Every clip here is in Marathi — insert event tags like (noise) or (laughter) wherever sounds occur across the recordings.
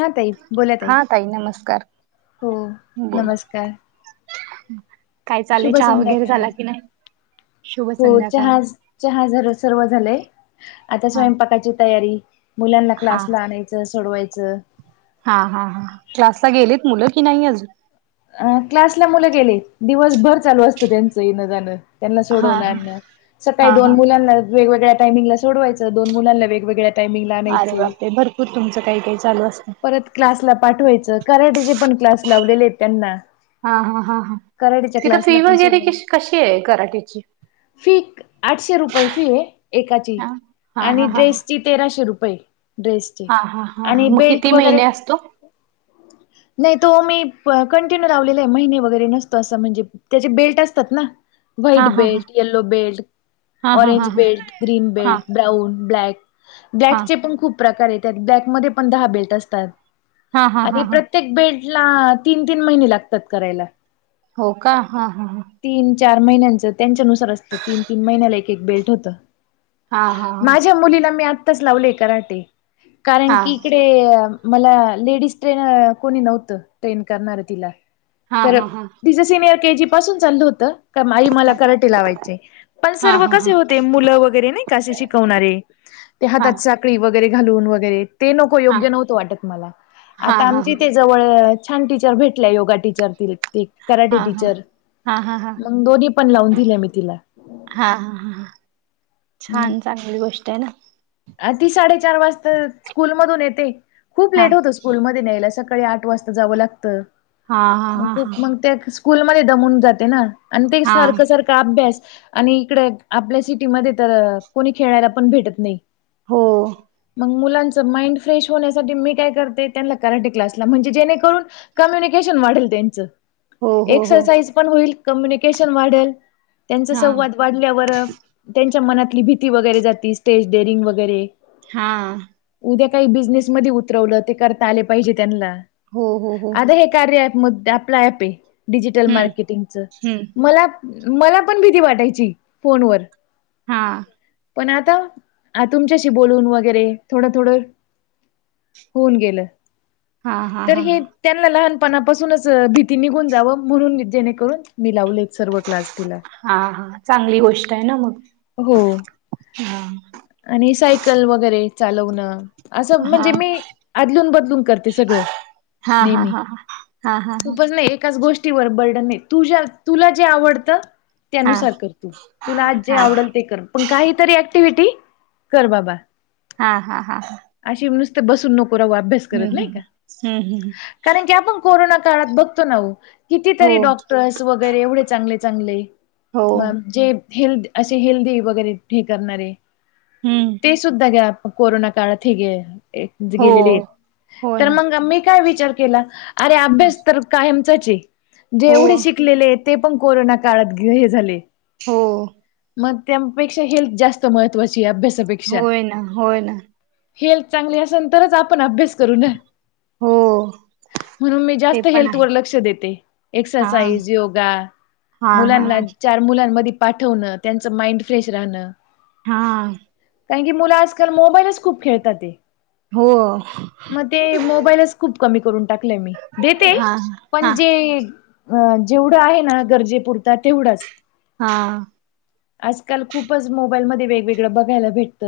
हा ताई बोला हा ताई नमस्कार हो बोला. नमस्कार काय चालेय शुभ चहा वगैरे संध्याकाळ झाला की नाही शुभ हो संध्याकाळ चहा चहा झालं सर्व झालंय आता हा. स्वयंपाकाची तयारी मुलांना हा क्लासला आणायचं सोडवायचं हा हा हा क्लासला गेलेत मुलं की नाही अजून अ क्लासला मुलं गेले दिवसभर चालू असतं त्यांचं येणं जाणं. त्यांना हा हा सोडवून सकाळी हा दोन हा मुलांना वेगवेगळ्या टाइमिंगला सोडवायचं दोन मुलांना वेगवेगळ्या टायमिंगला आणायचं अरे बापरे! भरपूर तुमचं काही काही चालू असतं. परत क्लासला पाठवायचं कराटचे पण क्लास लावलेले आहेत त्यांना हा हा हा हा कराटेच्या तिथं क्लासला फी पण वगैरे सोडवा क कशी आहे कराट्याची. फी आठशे रुपये फी आहे एकाची हा हा आणि हा हा हा. ड्रेसची. तेराशे रुपये ड्रेसचे हा हा हा हा आणि मग बेल्ट किती महिने वगैरे. असतो? नाही तो मी. कंटिन्यू लावलेले आहे महिने वगैरे नसतो असं म्हणजे त्याचे बेल्ट असतात ना. हा व्हाईट हा हा बेल्ट, यल्लो बेल्ट, हा हा हा ऑरेंज हा बेल्ट, ग्रीन हा बेल्ट, ब्राऊन ब्लॅक हा ब्लॅकचे पण खूप प्रकार येतात ब्लॅकमध्ये पण दहा बेल्ट असतात हा हा हा आणि हा. प्रत्ये प्रत्येक बेल्ट ला तीन तीन महिने लागतात करायला. हो का? हा हा. तीन चार महिन्यांचं त्यांच्यानुसार असतं तीन तीन महिन्याला एक एक बेल्ट होतं. हा हा हा माझ्या मुलीला मी आत्ताच लावलेय कराटे कारण हा की, इकडे मला लेडीज ट्रेनर कोणी नव्हतं ट्रेन करणार तिला. हा तर हा हा तिचं सिनियर के जी पासून चाललं होतं. आई मला हा कराटे लावायचेय पण हा सर्व हा हा. कसे होते मुलं वगैरे नाही असे शिकवणारे. त्या हा हातात (unintelligible) कळी वगैरे घालून वगैरे ते नको हा योग्य नव्हतं वाटत मला हा आता हा आमची ते जवळ. छान टीचर भेटल्या योगा टीचर. ते कराटे हा हा टीचर हा हा हा हा मग दोन्ही पण लावून दिले मी तिला. हा ह ह छान चांगली गोष्ट आहे ना. ती साडेचार वाजता स्कूल मधून येते खूप हा लेट होतो स्कूल मध्ये न्यायला सका. सकाळी आठ वाजता जाव लागत हा हा खूप हा हा मग त्या. स्कूलमध्ये दमून जाते ना आणि ते हा सारखं सारखं. अभ्यास आणि इकडे आपल्या सिटीमध्ये तर कोणी खेळायला पण भेटत नाही. हो मुलांच माइंड फ्रेश होण्यासाठी मी काय करते त्यांना कराटे क्लासला म्हणजे जेणेकरून. कम्युनिकेशन मॉडेल त्यांच. हो हो हो एक्सरसाइज पण होईल कम्यनिकेशन वाढल त्यांचा हा संवाद. वाढल्यावर त्यांच्या मनातली भीती वगैरे जाते स्टेज डेअरिंग वगैरे. हा. उद्या काही बिझनेस मध्ये उतरवलं ते करता आले पाहिजे त्यांना हो हो हो आता हे. कार्यप आपला प आहे डिजिटल हम्म मार्केटिंगच हम्म मला. मला पण भीती वाटायची फोनवर. हा. पण आता. अ तुमच्याशी बोलून वगैरे थोडं थोडं होऊन गेलं. हा हा तर हा हे. त्यांनला लहानपणापासूनच भीती निघून जावं, म्हणून जेणेकरून मी लावल, एक सर्व क्लास. तिला हा हा, चांगली गोष्ट आहे ना मग,, हो हा. आणि, सायकल वगैरे चालवणं. असं, हा म्हणजे मी अदलून, बदलून करते सगळं,, हा हा नेहमी. हा हा हा हा खूपच नाही, एकाच गोष्टीवर बर्डनन नाही, तुझ्या, तुला जे आवडतऽ हा त्यानुसार कर,, तू तुला आज जे हा आवडेल ते कर,, पण काहीतरी ऍक्टिव्हिटी,, कर बाबा. हा हा हा हा अशी नुसते बसून नकोरावा अभ्यास करत नाही हम्म का. हम्म हम्म कारण की आपण कोरोना काळात बघतो ना हो कितीतरी डॉक्टर्स वगैरे एवढे चांगले चांगले. हो मग जे हेल्दी असे हेल्दी वगैरे हे करणारे. हम्म ते सुद्धा घ्या कोरोना काळात गे. हो गेलेले आहेत हो तर ना मग मी काय विचार केला अरे अभ्यास तर. कायमचाचे जे एवढे हो शिकलेले ते पण कोरोना काळात हे झाले. हो. मग त्यापेक्षा हेल्थ जास्त महत्वाची,, अभ्यासापेक्षा. होय ना होय ना हेल्थ चांगली असेलं,, तरच आपण अभ्यास करू ना. हो, म्हणून मी ते जास्त पण हेल्थ आहे वर लक्ष देते,, एक्सरसाईज, योगा, हां,, चार मुलांमध्ये पाठवण, त्यांच माइंड फ्रेश राहण. हा, कारण की मुलं आजकाल मोबाईलच खूप खेळतात ते. हो, मग ते मोबाईलच खूप कमी करून टाकलेय मी, देते हा हा पण हा जेऽ अ, जेवढं आहे ना, गरजेपुरत तेवढंच. हां, आजकाल खूपच मोबाईल मध्ये वेगवेगळं बघायला भेटत,,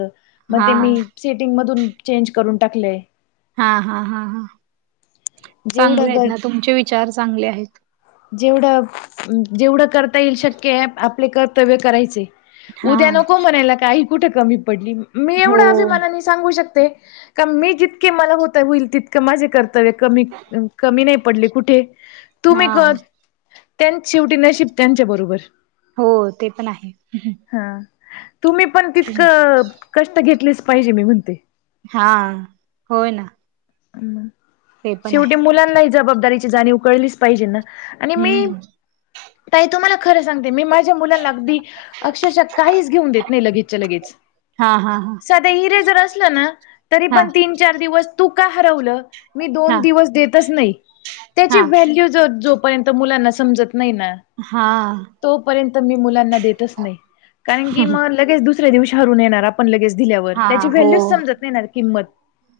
मग हा ते मीऽ सेटिंग मधून चेंज करून टाकलेय. हा हा, हा ह,, चांगले जेवढं आहेत ग ना,, तुमचे विचार चांगले आहेत. जेवढं, जेवढं करता येईल, शक्य आहे, आपले कर्तव्य करायचे. हा उद्या नको म्हणायला का ही कुठं कमी पडली, मी हो एवढ्या अभिमानाने सांगु शकते, का मी जितके मला हुता हुईल तितके माझे कर्तव्य कमी, कमी नाही पडले कुठे, हा तुम्ही कर त्यांचं शेवटी नशीब त्यांच्या बरोबर. हो, ते पण आहे. हा, तुम्ही पण तुम- तितकं कष्ट घेतलेच पाहिजे, मी म्हणते. हा, होय ना. हम्म, ते पण आहे शेवटी मुलांनाही जबाबदारीची जाणीव कळलीच पाहिजे ना, आणि मी हम्म ताई तुम्हाला खरं सांगते मी माझ्या मुलाला अगदी अक्षरशः काहीच घेऊन देत नाही लगेचच्या लगेच. हा हा हा. साधं ईरेजर असलं ना, तरी हा पण तीन चार दिवस तू का हरवलं? मी दोन हा दिवस देतच नाही, त्याची हा व्हॅल्यू ज जो पर्यंत मुलांना समजत नाही ना. हा. तोपर्यंत मी मुलांना देतच नाही, कारण की मग लगेच दुसऱ्या दिवशी हरवुन येणार, आ पण लगेच दिल्यावर, हा त्याची व्हॅल्यूच हो समजत नाही ना किंमत.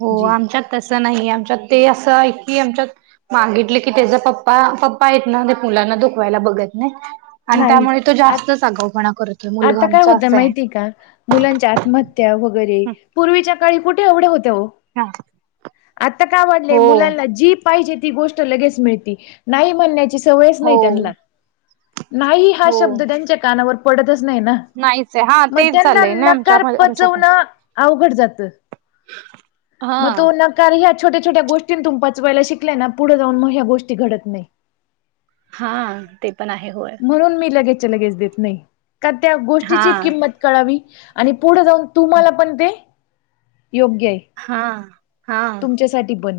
हो, जी आमच्यात तसं नाही, आमच्यात ते असं आहे की, आमच्यात मागितलं की, त्याचं पप्पा, पप्पा आहेत ना ते मुलांना दुखवायला बघत नाहीत. आणि नाही त्यामुळे तो आ जास्तच आगावपणा कर आता काय होतंय माहितीय का? मुलांच्या आत्महत्या वगैरे, पूर्वीच्या काळी कुठे एवढ्या होत्या हो. आता का वाढलंय? हो मुलांना जी प पाहिजे ती गोष्ट लगेच मिळती, नाही म्हणण्याची सवयच हो नाही त्यांना, नाही हा हो शब्द त्यांच्या कानावर पडतच नाही ना. नाहीच आहे हा मग तेच त्यांना झालंय ना आमच्या नकार आमच्या पण पचवणं अवघड जातं. मग तो हा नकार ह्या छोट्या छोट्या गोष्टींतुन पचवायला शिकलं ना, पुढे जाऊन मग ह्या गोष्टी घडत नाही. हा, ते पण आहे, होय. म्हणून मी लगेचच्या लगेच देत नाही, कारण त्या हा गोष्टीची किंमत कळावी. आणि पुढे जाऊन तुम्हाला पण ते, योग्य आहे. हा, हा, च्या साठी पण,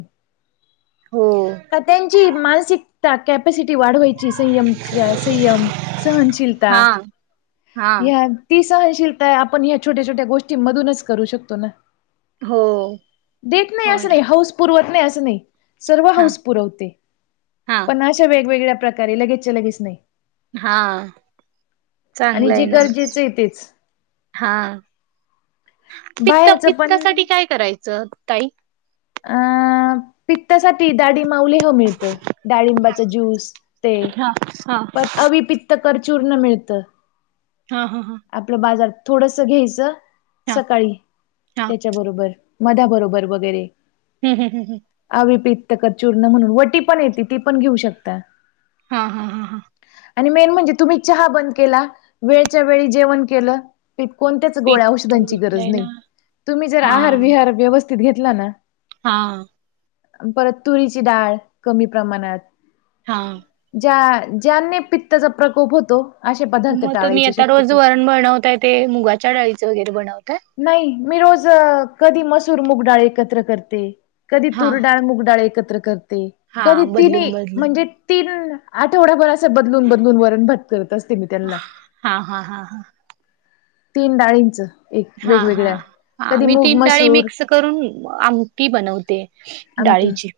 हो का त्यांची मानसिकता, कॅपॅसिटी वाढवाय ची संयम संयम, सहनशीलता हा हा ह्या ती सहनशीलता आपण ह्या छोट्या छोट्या गोष्टींमधूनच करू शकतो ना. हो देत नाही हो असं ना नाही, हौस पुरवत नाही असं नाही, सर्व हा हौस पुरवते, हा पण अ वेगवेगळ्या प्रकारे लगेचच्या लगेच नाही. हा आणि चांगलं जे आहे ना गरजेचं आहे तेच. हा, पित्त बाहेरचं पण पित्तासाठी काय करायचं ताई? अ पित्तासाठी डाळिंबावलेह मिळतं, डाळिंबाचं ज्यूस ते हा हा. प अविपित्त करचूर्ण मिळतं. हा हा हा आपलं बाजार, थोडंस घ्यायचं हा सकाळी हा त्याच्या बरोबर. मधा बरोबर वगैरे. हम्म हम्म हम्म हम्म अविपित्तका चूर्ण म्हणून वटी पण येते ती पण घेऊ शकता. हा हा हा हा आणि मेन म्हणजे तुम्ही चहा बंद केला, वेळच्या वेळी जेवण केलं. कोणत्याच गोळ्या पित्त औषधांची होत गरज ना नाही तुम्ही जर हा आहार विहार व्यवस्थित घेतला ना. हा परत तुरीची डाळ कमी प्रमाणात हा ज्या ज्यांने पित्ताचा प्रकोप होतो असे पदार्थ मग तुम्ही टाळायचे आता रोज शक्यतो. वरण बनवताय ते मुगाच्या डाळीचं वगैरे बनवताय नाही मी रोज कधी मसूर मुगडाळ एकत्र करते कधी हा तुरडाळ मुगडाळ एकत्र करते हा कधी तिन् बदलून बदलून म्हणजे तीन आठवडाभर असं बदलून बदलून वरण भात करत असते मी त्यांना हा हा हा हा तीन डाळींच एक हा वेगवेगळ्या हा. हा कधी मी मूग तीन डाळी मसूर मिक्स करून आमटी बनवते आमटी डाळीची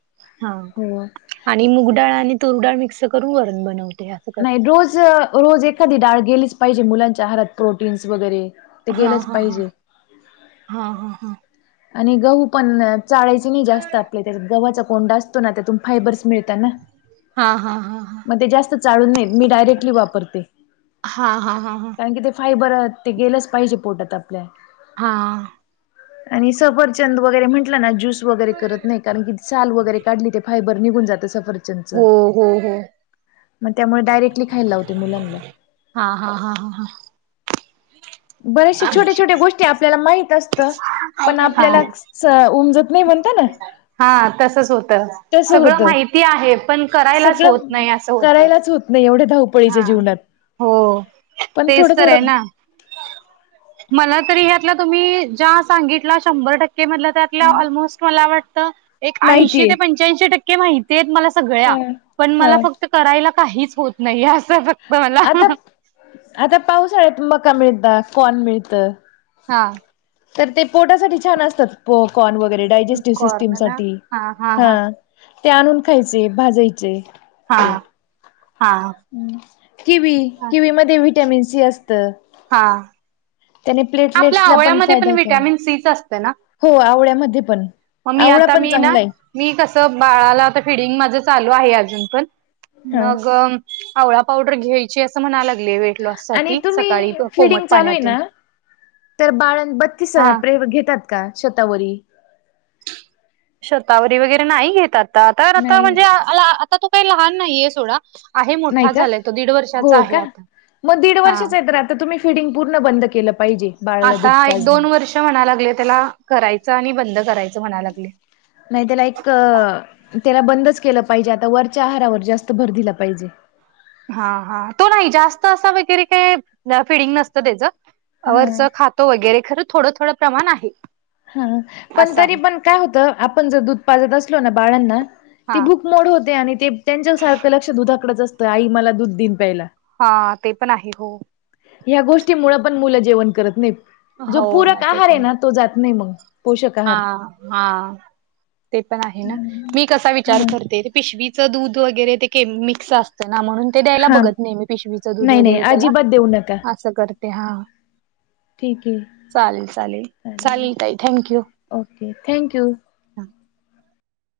हा हो. आणि मुगडाळ आणि तूर डाळ मिक्स करून वरून बनवते असं नाही करते. रोज रोज एखादी डाळ गेलीच पाहिजे मुलांच्या आारात प्रोटीन्स वगैरे ते हा गेलंच हा हा पाहिजे. हा हा हा आणि गहू पण चाळायचे नाही हा. जास्त आपल्या त्या गव्हाचा कोंडा असतो ना त्यातून फायबर्स मिळतो हा हा हा मग ते जास्त चालून नाही मी डायरेक्टली वापरते हा हा हा हा हा कारण की ते फायबर ते गेलंच पाहिजे पोटात आपल्या हा आणि सफरचंद वगैरे म्हंटलं ना ज्यस वगैरे करत नाही कारण कील वगैरे काढली ते फायबर निघून जात सर हो हो हो मग त्यामुळे डायरेक्टली खायला लावते मुलांना हा हा हा हा हा बरेचसे छोट्या छोट्या गोष्टी आपल्याला माहित असत पण हा आपल्याला उमज हा तसच होत तसं सगळं होतं. माहिती आहे पण करायलाच सगळं होत नाही असं होत करायलाच होत नाही एवढे धावपळ धापळीच्या हा जीवनाात हो पण थोडं तेच तर आहे थोडं ना मला तरी ह्यातला तुम्ही ज्या सांगितला शंभर टक्के त्यात अलमोस्ट मला वाटत एक ऐशि माहितीय ते पंच्या टक्के माहिती म सगळ्या पण हा मला फक्त करायला काहीच होत नाही असं फक्त मला आता आता पावसाळ्या तुम् का मिळता कोॉन मिळत हा तर ते पोटासाठी छान असतात पकॉर्न वगैरे डायजेस्टिव्ह सिस्टीम कॉर्न ना साठी हा हा ते आणून खायचे भाजायचे हा ते हा किवी किवी मध्ये वि्हटॅमिन सी असत हा त्याने प्लेटलेट्स ला पण फायदा होत तिच असतं ना हो आवळ्यामध्ये पण मग मी आवळा आता पण मी ना चांगला आहे मी कसं बाळाला आता फिडिंग माझं चालू आहे अजून पण हा मग आवळा पावडर घ्यायची असं म्हणा लागली वेट लॉस आणि साठी सकाळी तुम्ही फिडिंग कोमट चालू आहे पाण्यातून ना तर बाळण बत्तीस हा प्रे घेतात का शतावरी शतावरी वगैरे नाही घेतात आता आता नाही म्हणजे आता तो काही लहान नाहीये सोडा आहे नाही मोठा का झालाय तो दीड वर्षाचा आहे आता हा आ तुम्ही फिडिंग पूर्ण बंद केलं पाहिजे बाळाला दूध आता एक पाजणं. दोन वर्ष म्हणा लागले त्याला करायचं आणि बंद करायचं म्हणा लागले नाही ते लाईक त्याला बंदच केलं पाहिजे आता वरच्या आहारावर जास्त भर दिला पाहिजे हा हा तो नाही जास्त असा वगैरे काही फिडिंग नसत त्याच हा वरचं खात तो वगैरे खरं थोडं थोडं प्रमाण आहे हा पण असं तरी आहे पण काय होत? आपण जर दूध पाजत असलो ना बाळांना हा ती भुक भूक मोड होते आणि ते त्यांच्या सारखं लक्ष दुधाकडच असतं, आई मला दूध दिन प्यायला हा ते पण आहे. हो. या गोष्टीमुळ पण मुलं जेवण करत नाहीत. जो हो पूरक ते आहार आहे पण ना. तो जात नाही मग. पोषक हा आहार. हा हा हा. ते पण आहे ना, मी कसा हा विचार करते? पिशवीचं दूध वगैरे ते के मिक्स असतय. ना म्हणून ते द्यायला हा बघत नाही, मी पिशवीच दूध नाही नाही वगैरे त्याला अजिबात देऊ नका आस करते. हा. ठीक आहे. चालेल चालेल चालेल ताई thank you. Okay thank you. हा.